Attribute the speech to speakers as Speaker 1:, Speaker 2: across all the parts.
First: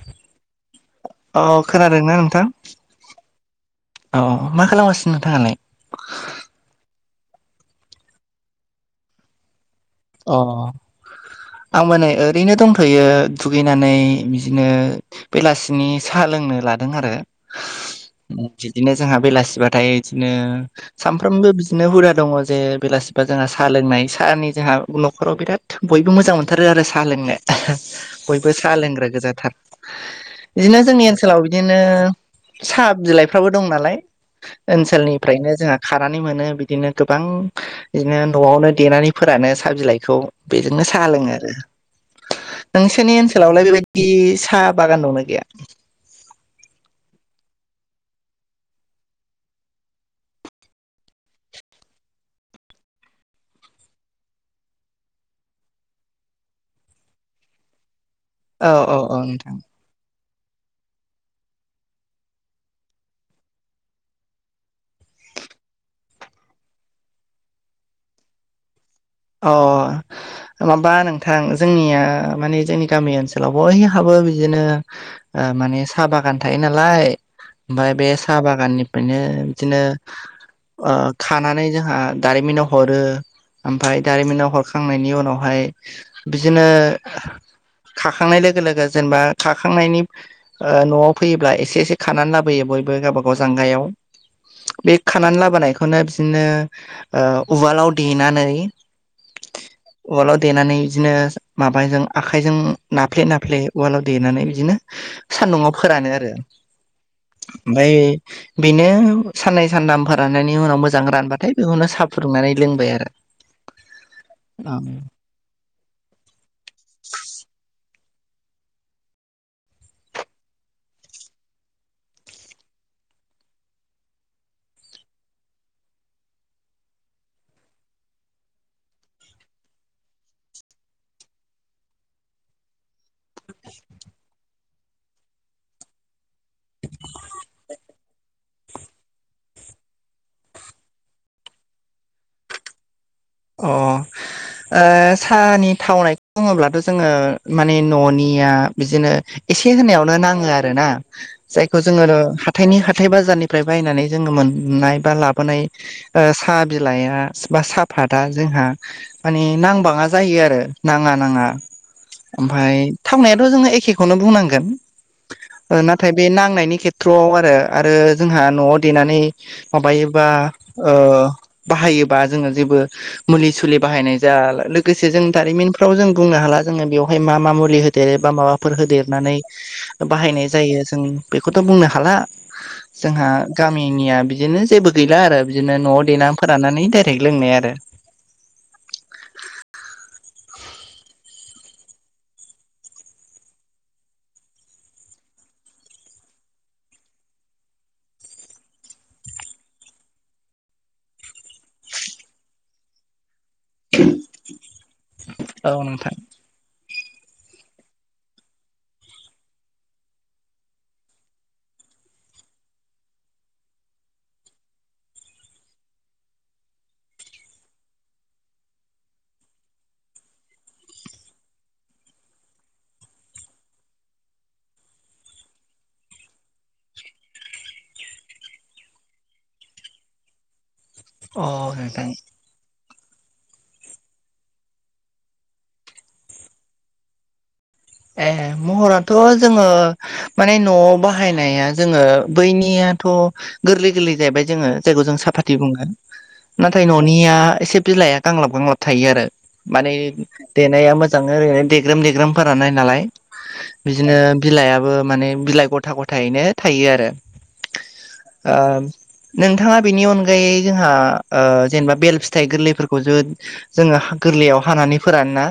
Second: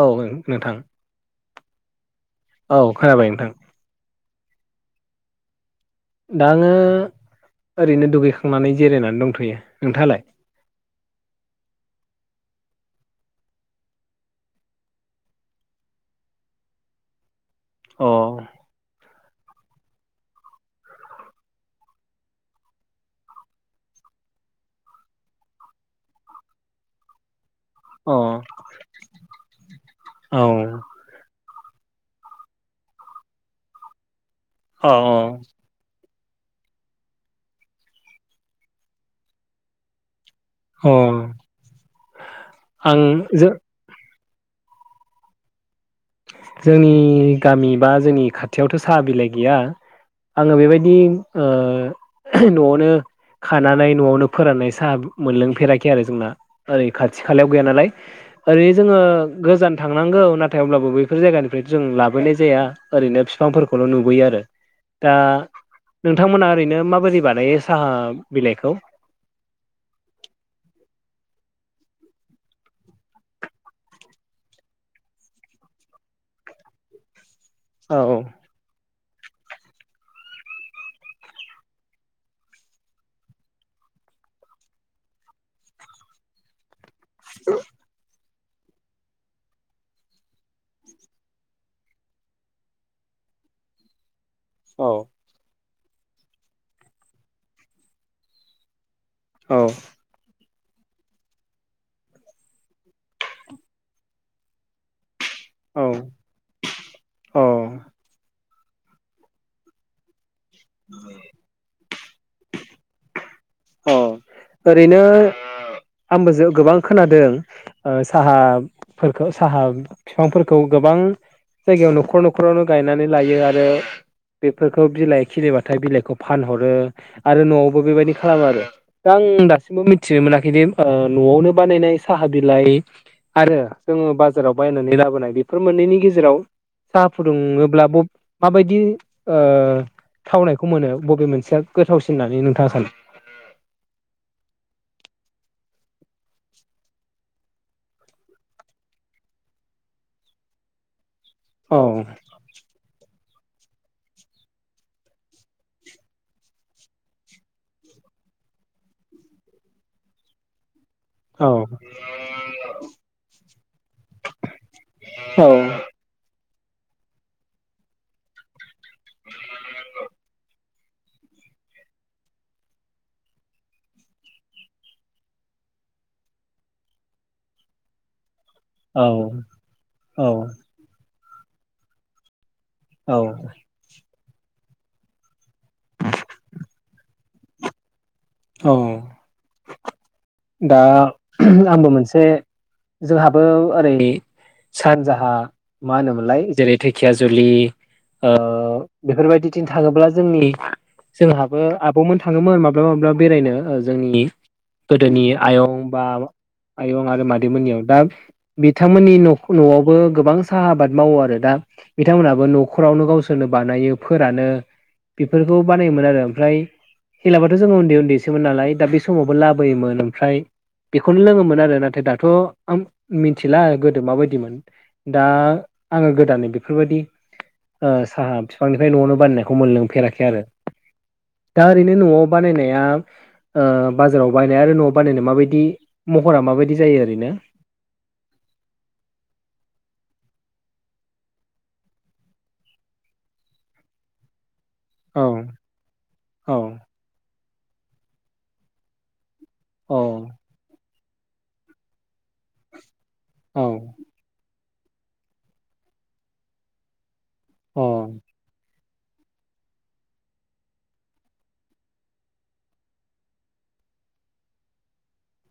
Speaker 1: औ नोंथां
Speaker 2: ह खोनादोंना नोंथां?
Speaker 1: औ खोनाबाय नोंथां
Speaker 2: औ मा खालामगासिनो नोंथाङालाय?
Speaker 1: दा आङो ओरैनो दुगैखांनानै जिरायनानै दंथ'यो नोंथाङालाय?
Speaker 2: अ आं मानै ओरैनो दंथ'यो दुगैनानै बिदिनो बेलासिनि साहा लोंनो लादों आरो।
Speaker 1: अ।
Speaker 2: बिदिनो जोंहा बेलासिबाथाय बिदिनो सामफ्रामबो बिदिनो हुदा दङ जे बेलासिबा जोंहा साहा लोंनाय साहानि जोंहा नखराव बिराद बयबो मोजां मोनथारो आरो साहा लोंनो।
Speaker 1: अ औ
Speaker 2: बयबो साहा लोंग्रा गोजाथार बिदिनो जोंनि ओनसोल लाव बिदिनो साहा बिलाइफ्राबो दं नालाय
Speaker 1: अ
Speaker 2: ओनसोलनिफ्रायनो जोंहा खानानै मोनो बिदिनो गोबां बिदिनो न'आवनो देनानै फोरानो साहा बिलाइखौ। बेजोंनो
Speaker 1: अ
Speaker 2: साहा लोङो आरो
Speaker 1: आं
Speaker 2: नोंसोरनि
Speaker 1: जों
Speaker 2: ओनसोलावलाय बेबाय दि साहा बागान दंना गैया
Speaker 1: जोंनि गामि बा जोंनि खाथियावथ' साहा बिलाइ गैया आङो बेबायदि ओ न'आवनो खानानै न'आवनो फोराननाय साहा मोनलोंफेराखै आरो जोंना ओरै खाथि खालायाव गैया नालाय
Speaker 2: औ
Speaker 1: ओरैनो
Speaker 2: औ
Speaker 1: जोङो
Speaker 2: औ नोंथां
Speaker 1: गोजान थांनांगौ नाथाय अब्लाबो ब बेफोर जायगानिफ्राय जों लाबोनाय जाया ओरैनो बिफांफोरखौल' नुबोयो आरो दा नोंथांमोना ओरैनो माबायदि बानायो साहा बिलाइखौ
Speaker 2: अ माबा नोंथां जोंनिया माने जोंनि गामि ओनसोलावबो बयहाबो बिदिनो ओ माने साहा बागान थायो नालाय ओमफाय
Speaker 1: औ
Speaker 2: बे साहा बागाननि ओरैनो बिदिनो ओ खानानै जोंहा दारिमिनाव हरो ओमफाय दारिमिनाव हरखांनायनि उनावहाय बिदिनो
Speaker 1: औ
Speaker 2: खाखांनाय लोगो लोगो जेनेबा खाखांनायनि ओ न'आव फैयोब्ला एसे एसे खानानै लाबोयो बयबो गावबा गाव जांगायाव
Speaker 1: औ
Speaker 2: बे खानानै लाबोनायखौनो बिदिनो ओ उवालाव देनानै
Speaker 1: औ
Speaker 2: उवालाव देनानै बिदिनो माबाजों आखायजों नाफ्ले नाफ्ले उवालाव देनानै बिदिनो सान्दुंङाआव फोरानो
Speaker 1: औ
Speaker 2: आरो ओमफ्राय बेनो साननै सानथाम फोर राननायनि उनाव मोजां रानबाथाय बेखौनो सा फुदुंनानै लोंबाय आरो
Speaker 1: औ ओरैनो आंबो गोबां खोनादों ओ साहाफोरखौ साहा बिफांफोरखौ गोबां जायगायाव न'खर न'खरावनो गायनानै लायो आरो बेफोरखौ बिलाइ खिलिबाथाय बिलाइखौ फानहरो आरो न'आवबो बेबायदि खालामो आरो दा आं दासिमबो मिथिनो मोनाखैदि न'आवनो बानायनाय साहा बिलाइ आरो जोङो बाजाराव बायनानै लाबोनाय बेफोर मोननैनि गेजेराव साहा फुदुङोब्लाबो बब माबायदि ओ थावनायखौ मोनो बबे मोनसेया गोथावसिन होननानै नोंथाङा सानो
Speaker 2: अ ओ साहानि थावनायखौ बुङोब्लाथ' जोङो माने न'निया बिदिनो एसे होनायावनो नाङो आरोना जायखौ
Speaker 1: औ
Speaker 2: जोङो हाथायनि हाथाय बाजारनिफ्राय बायनानै जोङो मोननाय बा लाबोनाय ओ साहा बिलाइआ बा सा फाथआ जोंहा मानि नांबाङा जायो आरो नाङा नाङा
Speaker 1: औ
Speaker 2: ओमफाय थावनायाबो जोङो एखेखौनो बुंनांगोन नाथाय बे नांनायनि खेथ्रआव आरो आरो जोंहा न'आव देनानै माबायोबा ओ बाहायोबा जोङो जेबो मुलि सुलि बाहायनाय जा लोगोसे जों दारिमिनफ्राव जों बुंनो हाला जोङो बेयावहाय मा मा मुलि हो दो बा माबाफोर होदेरनानै
Speaker 1: औ औ
Speaker 2: बाहायनाय जायो जों बेखौथ' बुंनो हाला
Speaker 1: औ
Speaker 2: जोंहा गामिनिया बिदिनो जेबो गैला आरो बिदिनो न'आव देनानै फोरानानानै डाइरेक्ट लोंनाय आरो
Speaker 1: औ
Speaker 2: [inaudible]
Speaker 1: दा आंबो मोनसे जोंहाबो ओरैनि सानजाहा मा होनोमोनलाय जेरै दिखियाजुलि ओ बेफोरबायदिथिं थाङोब्ला जोंनि जोंहाबो आबौमोन थाङोमोन माब्लाबा माब्लाबा बेरायनो जोंनि गोदोनि
Speaker 2: औ
Speaker 1: आयं बा
Speaker 2: नोंथां
Speaker 1: आयं आरो मादैमोननियाव दा बिथांमोननि' न'आवबो गोबां साहा आबाद मावो आरो दा बिथांमोनहाबो न'खरावनो गावसोरनो बानायो फोरानो बेफोरखौ बानायोमोन आरो ओमफ्राय हेलाबथ' जोङो उन्दै उन्दैसोमोन नालाय दा बे समावबो लाब बोयोमोन आमफ्राय बेखौनो लोङोमोन आरो नाथाय दाथ' आं मिथिला गोदो माबायदिमोन दा आङो गोदानै बेफोरबायदि साहा बिफांनिफ्राय न'आवनो बाननायखौ मोनलोंफेराखै आरो
Speaker 2: अ
Speaker 1: दा ओरैनो
Speaker 2: नोंथां
Speaker 1: न'आव बानायनाया बाजाराव बायनाय आरो न'आव बानायनाय माबायदि महरा माबायदि जायो ओरैनो
Speaker 2: ए महराथ' जोङो माने न'आव बाहायनाया जोङो बैनियाथ' गोरलै गोरलै जाहैबाय जोङो बिायखौ जों
Speaker 1: औ
Speaker 2: साफातथि बुङो
Speaker 1: औ
Speaker 2: नाथाय न'निया एसे बिलाइआ गांलाब गांलाब थायो आरो माने
Speaker 1: औ
Speaker 2: देनाया मोजां ओरैनो देग्रोम देग्रोमफोर नाय नालाय
Speaker 1: अ
Speaker 2: बिदिनो बिलाइायाबो माने बिलाइ गथा गथायैनो थायो आरो
Speaker 1: औ
Speaker 2: ओ नोंथाङा बेनि अनगायै जोंहा ओ जेनेबा बेल फिथाइ गोरलैफोरखौ जो जोङो गोरलैयाव हानानै फोरान ना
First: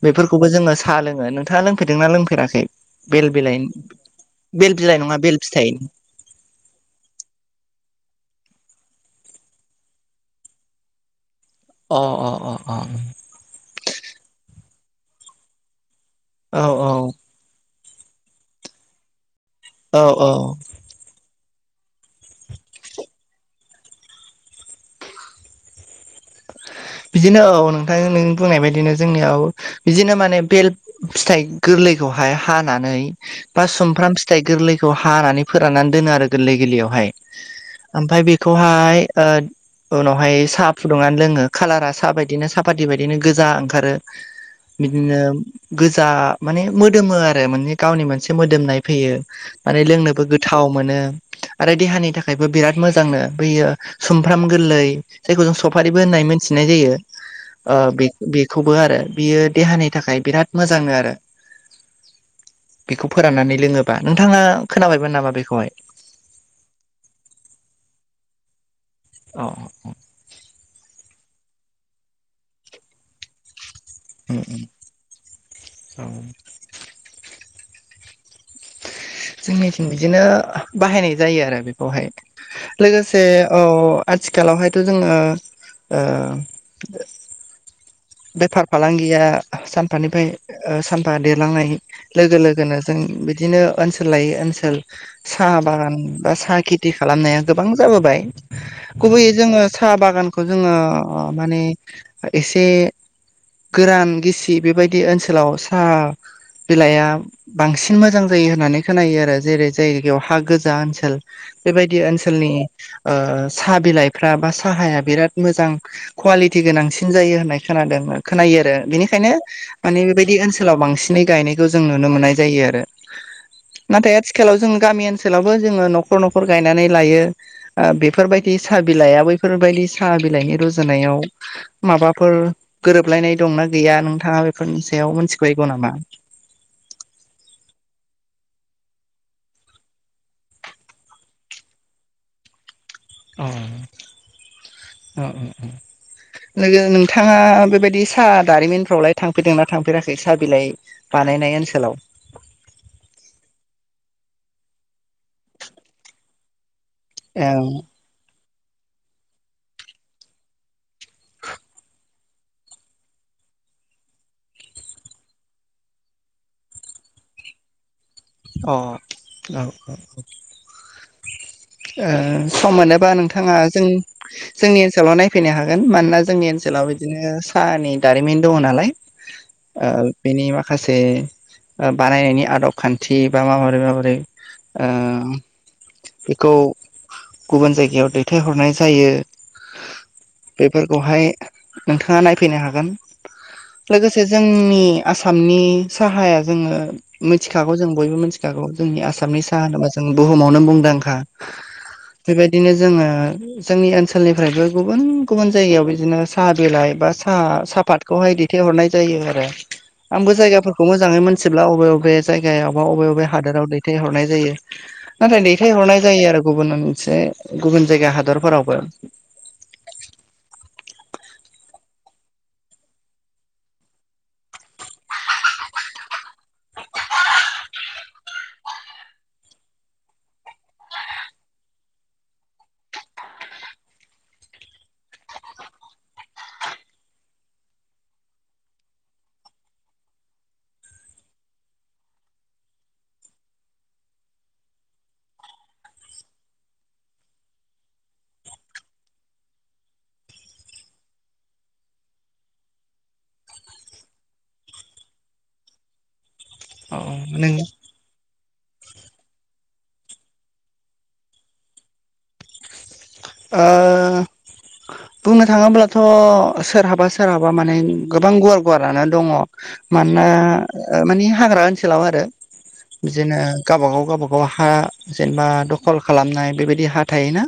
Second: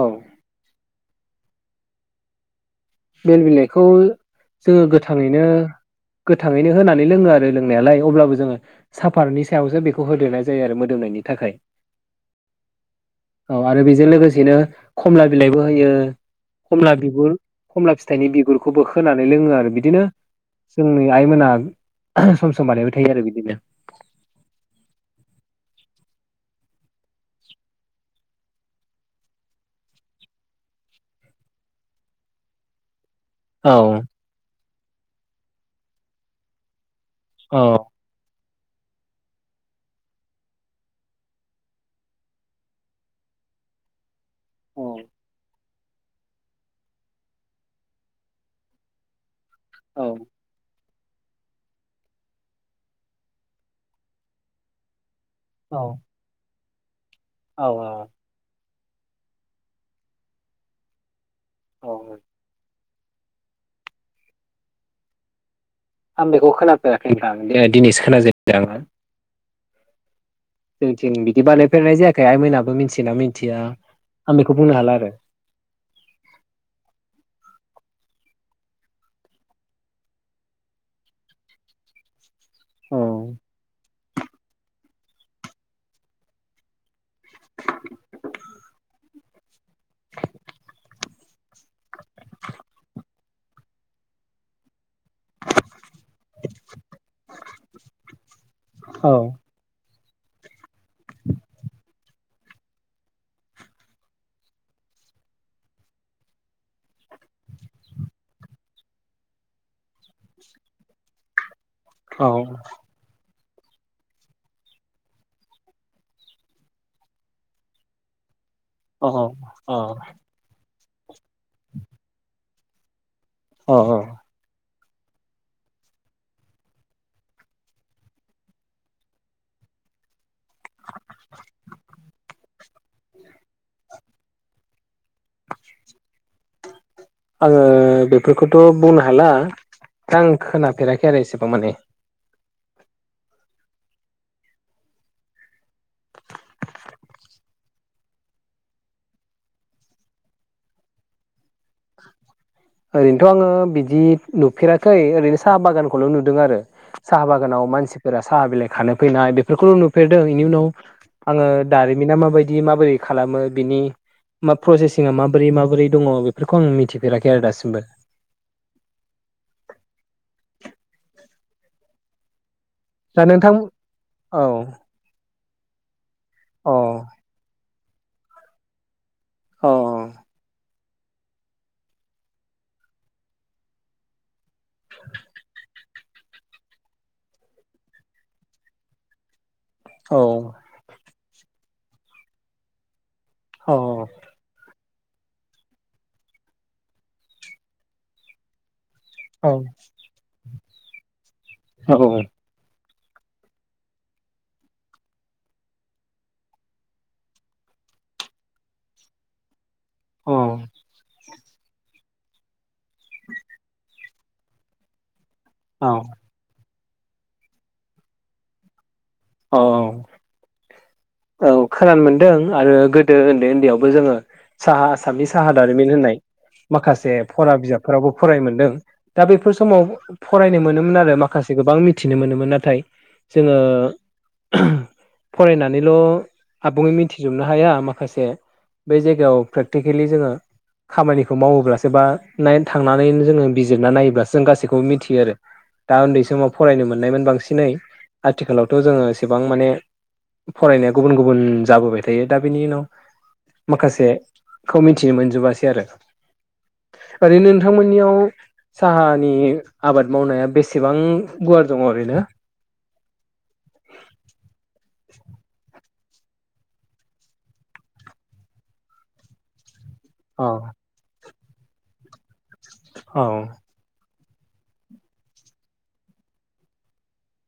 Speaker 1: औ
Speaker 2: बेफोरखौबो जोङो साहा लोङो। नोंथाङा लोंफेरदोंना लोंफेराखै? बेल
Speaker 1: बेहेल
Speaker 2: बिलाइनि
Speaker 1: बिलाइखौ
Speaker 2: बेल
Speaker 1: जोङो
Speaker 2: बिलाइ नङा बेल
Speaker 1: गोथाङैनो
Speaker 2: फिथाइ
Speaker 1: गोथाङैनो होनानै लोङो आरो लोंनायालाय अब्लाबो जोङो साफारनि सायावसो बेखौ होदेरनाय जायो आरो मोदोमनायनि थाखाय
Speaker 2: अ अ अ अ
Speaker 1: औ आरो बेजों लोगोसेनो खमला बिलाइबो होयो
Speaker 2: औ
Speaker 1: खमला
Speaker 2: औ
Speaker 1: बिगुर खमला फिथाइनि बिगुरखौबो खानै लोङो आरो
Speaker 2: औ
Speaker 1: बिदिनो
Speaker 2: औ
Speaker 1: जोंनि आइमोना सम सम बानायबाय थायो आरो बिदिनो
Speaker 2: बिदिनो औ नोंथां नों बुंनाय बायदिनो जोंनियाव बिदिनो माने बेहेल फिथाइ गोरलैखौहाय हानानै बा
Speaker 1: औ
Speaker 2: सुमफ्राम फिथाइ गोरलैखौ हानानै फोराननानै दोनो आरो गोरलै गोरलैयावहाय
Speaker 1: अ
Speaker 2: आमफ्राय बेखौहाय ओ उनावहाय साहा फुदुंनानै लोङो कालारा साहा बायदिनो सापादि बायदिनो गोजा ओंखारो
Speaker 1: औ
Speaker 2: बिदिनो गोजा माने मोदोमो आरो माने गावनि मोनसे मोदोमनाय फैयो माने लोंनोबो गोथाव मोनो आरो देहानि थाखायबो बिराद मोजांनो बैयो सुमफ्राम गोरलै जायखौ जों
Speaker 1: औ
Speaker 2: सफारिबो होननाय थिनाय जायो।
Speaker 1: औ
Speaker 2: ओ बेखौबो आरो बियो देहानि थाखाय बिराद मोजां आरो
Speaker 1: औ
Speaker 2: बेखौ फोराननानै लोङोबा नोंथाङा खोनाबायमोन नामा बेखौहाय
Speaker 1: आं बेखौ खोनाफेराखै नां दिनैसो खोनाजेनदों आंओ
Speaker 2: अ
Speaker 1: जोंथिं बिदि बानायफेरनाय जायाखै आइमोनहाबो मिथियोना मिथिया! आं
Speaker 2: उम
Speaker 1: बेखौ
Speaker 2: उम
Speaker 1: बुंनो हाला आरो
Speaker 2: औ जोंनिथिं बिदिनो बाहायनाय जायो आरो बेखौहाय
Speaker 1: औ
Speaker 2: लोगोसे औ आथिखालावहायथ' जोङो बेफार फालांगिया सानफानिफ्राय सानफा देरलांनाय लोगो लोगोनो जों बिदिनो ओनसोल लायै ओनसोल साहा बागान बा साहा खेथि खालामनाया गोबां जाबोबाय
Speaker 1: औ
Speaker 2: गुबैयै जोङो साहा बागानखौ जोङो माने एसे गोरान गिसि बेबायदि ओनसोलाव साहा बिलाइआ बांसिन मोजां जायो होननानै खोनायो आरो जेरै जाय जायगायाव हा गोजा ओनसोल बेफोरबायदि
Speaker 1: औ
Speaker 2: ओनसोलनि ओ साहा बिलाइफ्रा बा साहाया बिराद मोजां कुवालिटि गोनांसिन जायो होननाय खोनादों खोनायो आरो
Speaker 1: औ
Speaker 2: बेनिखायनो
Speaker 1: औ
Speaker 2: माने बेबायदि ओनसोलाव बांसिन -नै गायनायखौ जों नुनो मोननाय जायो आरो।
Speaker 1: औ औ
Speaker 2: नाथाय आथिखालाव जों गामि ओनसोलावबो जोङो न'खर न'खर गायनानै लायो। बेफोरबायदि साहा बिलाइआ बैफोरबायदि साहा बिलाइनि रुजुनायाव माबाफोर गोरोबलायनाय दंना गैया नोंथाङा बेफोरनि सायाव मोनथिबायगौ नामा?
Speaker 1: आङो बेफोरखौथ' बुंनो हाला दा आं खोनाफेराखै आरो एसेबां माने
Speaker 2: [unintelligible] लोगो नोंथाङा बेबायदि साहा दारिमिनफ्रावलाय थांफेरदों ना थांफेराखै साहा बिलाइ बानायनाय ओनसोलाव
Speaker 1: ओरैनोथ' आङो बिदि नुफेराखै ओरैनो साहा बागानखौल' नुदों आरो। साहा बागानाव मानसिफोरा साहा बिलाइ खानो फैनाय बेफोरखौल' नुफेरदों। बेनि उनाव आङो दारिमिना माबायदि माबोरै खालामो बिनि मा प्रसेसिंआ माबोरै -माबोरै दङ बेफोरखौ आं मिथिफेराखै आरो दासिमबो।
Speaker 2: अह औ औ। ओ सम मोनोबा
Speaker 1: दा नोंथां
Speaker 2: नोंथाङा जों
Speaker 1: औ
Speaker 2: जोंनि ओनसोलाव नायफैनो हागोन। मानोना जोंनि
Speaker 1: औ
Speaker 2: ओनसोलाव बिदिनो साहानि दारिमिन दङ नालाय
Speaker 1: औ
Speaker 2: ओ बेनि मा माखासे बानायनायनि आदब खान्थि बा माबोरै माबोरै ओ [unintelligible] गुबुन जायगायाव दैथायहरनाय जायो।
Speaker 1: औ।
Speaker 2: बेफोरखौहाय नोंथाङा नायफैनो हागोन
Speaker 1: औ
Speaker 2: लोगोसे जोंनि आसामनि साहाया जोङो मिथिखागौ जों बयबो मोनथि -खागौ जोंनि आसामनि
Speaker 1: औ
Speaker 2: साहा होनोबा जों बुहुमावनो मुंदांंखा।
Speaker 1: औ।
Speaker 2: बेबायदिनो जोङो जोंनि ओनसोलनिफ्रायबो गुबुन गुबुन जायगायाव बिदिनो साहा बिलाइ बा साहा साफात -खौहाय दैथायहरनाय जायो आरो। आंबो
Speaker 1: औ
Speaker 2: जायगाफोरखौ मोजाङै मिथिजोबला बबे बबे जायगायाव बा बबे बबे हादोराव दैथायहरनाय जायो। नाथाय दैथायहरनाय जायो आरो गुबुन मोनसे गुबुन जायगा हादरफोरावबो।
Speaker 1: औ औ औ खोनानो मोनदों आरो गोदो उन्दै उन्दैयावबो जोङो साहा आसामनि साहा दारिमिन होननाय माखासे फरा बिजाबफोरावबो फरायनो मोनदों। दा बेफोर समाव फरायनो मोनोमोन आरो माखासे गोबां मिथिनो मोनोमोन नाथाय जोङो फरायनानैल' आबुङै मिथिजोबनो हाया माखासे बे जायगायाव प्रेक्टिकेलि जोङो खामानिखौ मावोब्लासो बा नाय थांनानै जोङो बिजिरना नायोब्लासो जों गासैखौबो मिथियो आरो। दा उन्दै समाव फरायनो मोननायमोन बांसिनै आथिखालावथ' जोङो एसेबां माने फरायनाया गुबुन गुबुन जाबोबाय थायो दा बेनि उनाव माखासे खौ मिथिनो मोनजोबासै आरो
Speaker 2: औ
Speaker 1: ओरैनो
Speaker 2: नों
Speaker 1: नोंथांमोन -नियाव साहानि आबाद मावनाया बेसेबां गुवार दङ ओरैनो?
Speaker 2: ओ बुंनो थाङोब्ला थ' सोरहाबा सोरहाबा माने गोबां गुवार गुवारानो दङ मानोना
Speaker 1: औ
Speaker 2: मानि हाग्रा ओनसोलाव आरो
Speaker 1: औ
Speaker 2: बिदिनो गावबा-गाव गावबा-गाव हा जेनेबा दखल खालामनाय बेबायदि हा थायोना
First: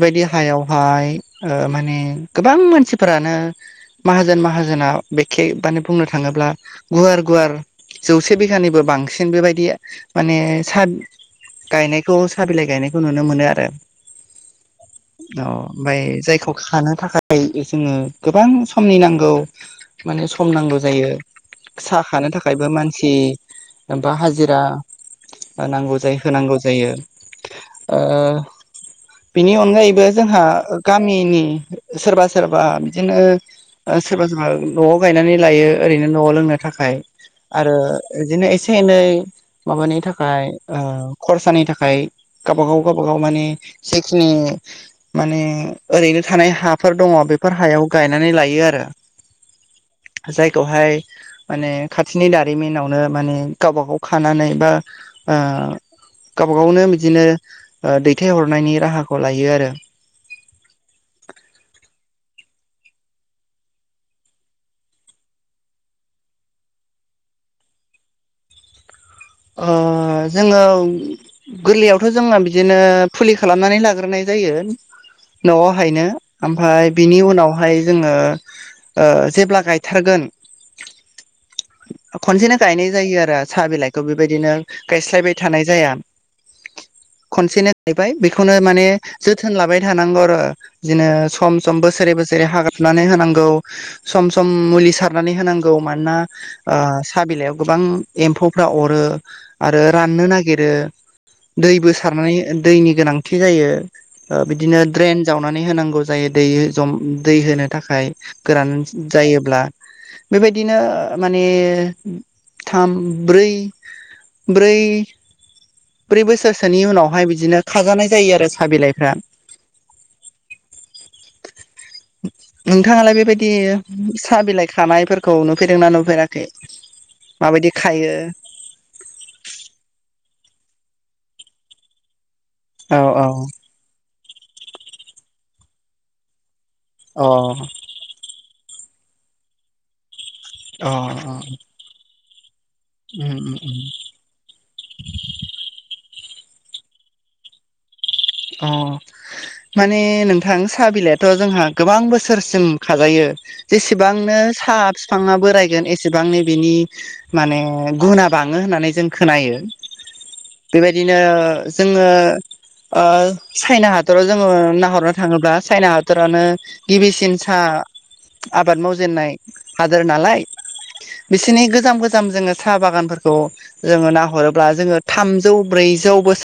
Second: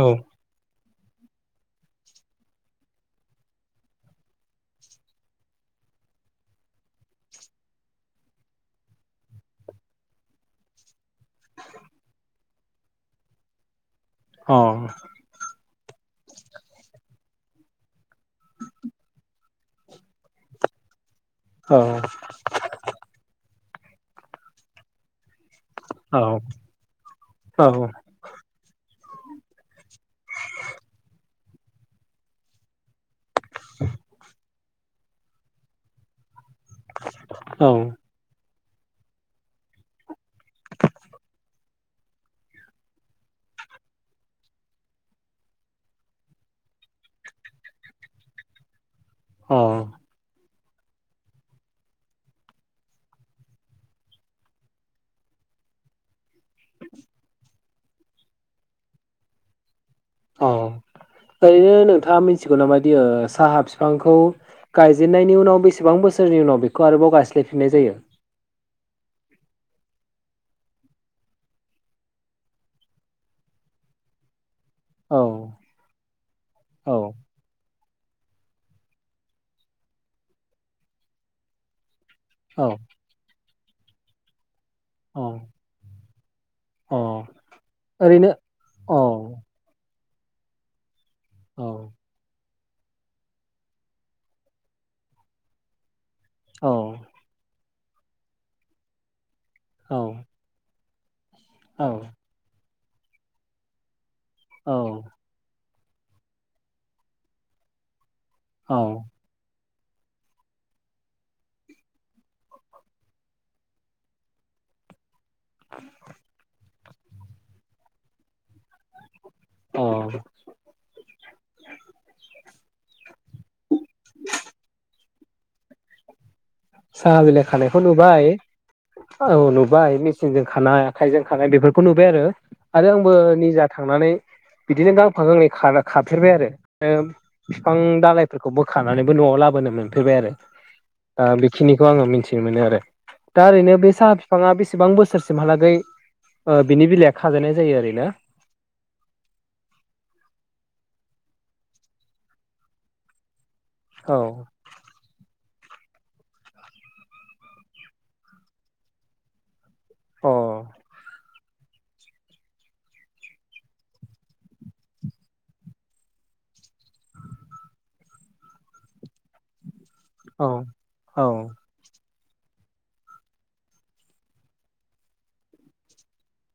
Speaker 1: औ
Speaker 2: हायावहाय ओ माने गोबां मानसिफोरानो माहाजोन माहाजोना बेखे बाने बुंनो थाङोब्ला गुवार गुवार जौसे बिघानिबो बांसिन बेबायदि माने सा गायनायखौ साहा बिलाइ गायनायखौ नुनो मोनो आरो।
Speaker 1: अ।
Speaker 2: औ ओमफ्राय जायखौ खानो थाखाय जोङो गोबां समनि नांगौ। माने सम नांगौ जायो।
Speaker 1: औ
Speaker 2: सा खानो थाखायबो मानसि बा हाजिरा नांगौ। जाय होनांगौ जायो
Speaker 1: औ
Speaker 2: ओ बिनि अनगायैबो जोंहा गामिनि सोरबा सोरबा बिदिनो सोरबा सोरबा न'आव गायनानै लायो ओरैनो न'आव लोंनो थाखाय
Speaker 1: औ
Speaker 2: आरो दिनो एसे एनै माबानि थाखाय खरसानि थाखाय गावब गाव गावबागाव माने खिनि माने ओरैनो थानाय हाफोर दङ बेफोर हायाव गायनानै लायो आरो
Speaker 1: अ
Speaker 2: जायखौहाय माने खाथिनि दारिमिनावनो माने गावबा गाव खानानै बा ओ गावबा गावनो बिदिनो दैथायहरनायनि राहाखौ लायो आरो
Speaker 1: अ
Speaker 2: [unintelligible]
Speaker 1: ओरैनो नोंथाङा मिथिगौ नामादि साहा बिफांखौ गायजेननायनि उनाव बेसेबां बोसोरनि उनाव बेखौ आरोबाव गायस्लायफिननाय जायो?
Speaker 2: ओ जोङो गोरलैयावथ' जोङो बिदिनो फुलि खालामनानै लाग्रोनाय जायो।
Speaker 1: औ
Speaker 2: न'आवहायनो ओमफ्राय
Speaker 1: औ
Speaker 2: बिनि उनावहाय जोङो ओ जेब्ला गायथारगोन खनसेनो
Speaker 1: औ
Speaker 2: गायनाय जायो आरो साहा बिलाइखौ बेबायदिनो
Speaker 1: औ
Speaker 2: गायस्लायबाय थानाय जाया।
Speaker 1: औ
Speaker 2: खनसेनो गायबाय
Speaker 1: ओरैनो
Speaker 2: बेखौनो माने
Speaker 1: औ
Speaker 2: जोथोन लाबाय थानांगौ आरो बिदिनो सम
Speaker 1: औ
Speaker 2: सम बोसोरै बोसोरै हाग्रा सुनानै होनांगौ सम सम मुलि सारनानै होनांगौ मानोना
Speaker 1: औ
Speaker 2: साहा बिलाइयाव गोबां एम्फौफ्रा अरो आरो राननो नागिरो दैबो सारनानै दैनि गोनांथि जायो
Speaker 1: औ
Speaker 2: बिदिनो ड्रेन जावनानै होनांगौ जायो दै जम दै होनो थाखाय गोरान
Speaker 1: औ
Speaker 2: जायोब्ला बेबायदिनो माने थाम ब्रै ब्रै
Speaker 1: [unintelligible]
Speaker 2: ब्रै बोसोरसोनि उनावहाय बिदिनो खाजानाय जायो आरो साहा बिलाइफ्रा
Speaker 1: अ
Speaker 2: नोंथाङालाय बेबायदि साहा बिलाइ खानायफोर खौ नुफेरदों ना नुफेराखै
Speaker 1: साहा बिलाय
Speaker 2: माबायदि
Speaker 1: खानायखौ
Speaker 2: खायो?
Speaker 1: नुबाय औ नुबाय मेचिनजों खानाय आखाइजों खानाय बेफोरखौ नुबाय आरो आरो
Speaker 2: औ
Speaker 1: आंबो
Speaker 2: औ
Speaker 1: निजा थांनानै बिदिनो गांफा गांनै खाफेरबाय आरो
Speaker 2: अ
Speaker 1: बिफां दालइ बेखौ बोखानानैबो न'आव लाबोनो मोनफेरबाय आरो
Speaker 2: अ अ
Speaker 1: बेखौ आङो मिथिनो मोनो आरो
Speaker 2: उम
Speaker 1: दा
Speaker 2: उम
Speaker 1: ओरैनो
Speaker 2: उम
Speaker 1: बे साहा बिफां बिफाङा बेसेबां बोसोरसिमहालागै बिनि बिलाइया खाजायनाय जायो ओरैनो
Speaker 2: अ माने नोंथां साहा बिलाइथ' जोंहा गोबां बोसोरसिम खाजायो।
Speaker 1: औ
Speaker 2: जेसेबांनो साहा बिफाङा बोरायगोन एसेबांनो बिनि माने गुना बाङो होननानै जों खोनायो।
Speaker 1: अ
Speaker 2: बेबायदिनो जोङो ओ चाइना हादराव जोङो नाहरनो थाङोब्ला चाइना हादरानो गिबिसिन सा आबाद मावजेननाय हादोर नालाय
Speaker 1: औ औ
Speaker 2: बिसोरनि गोजाम गो जोङो साहा बागानफोरखौ जोङो नाहरोब्ला जोङो थामजौ ब्रैजौ बोसोर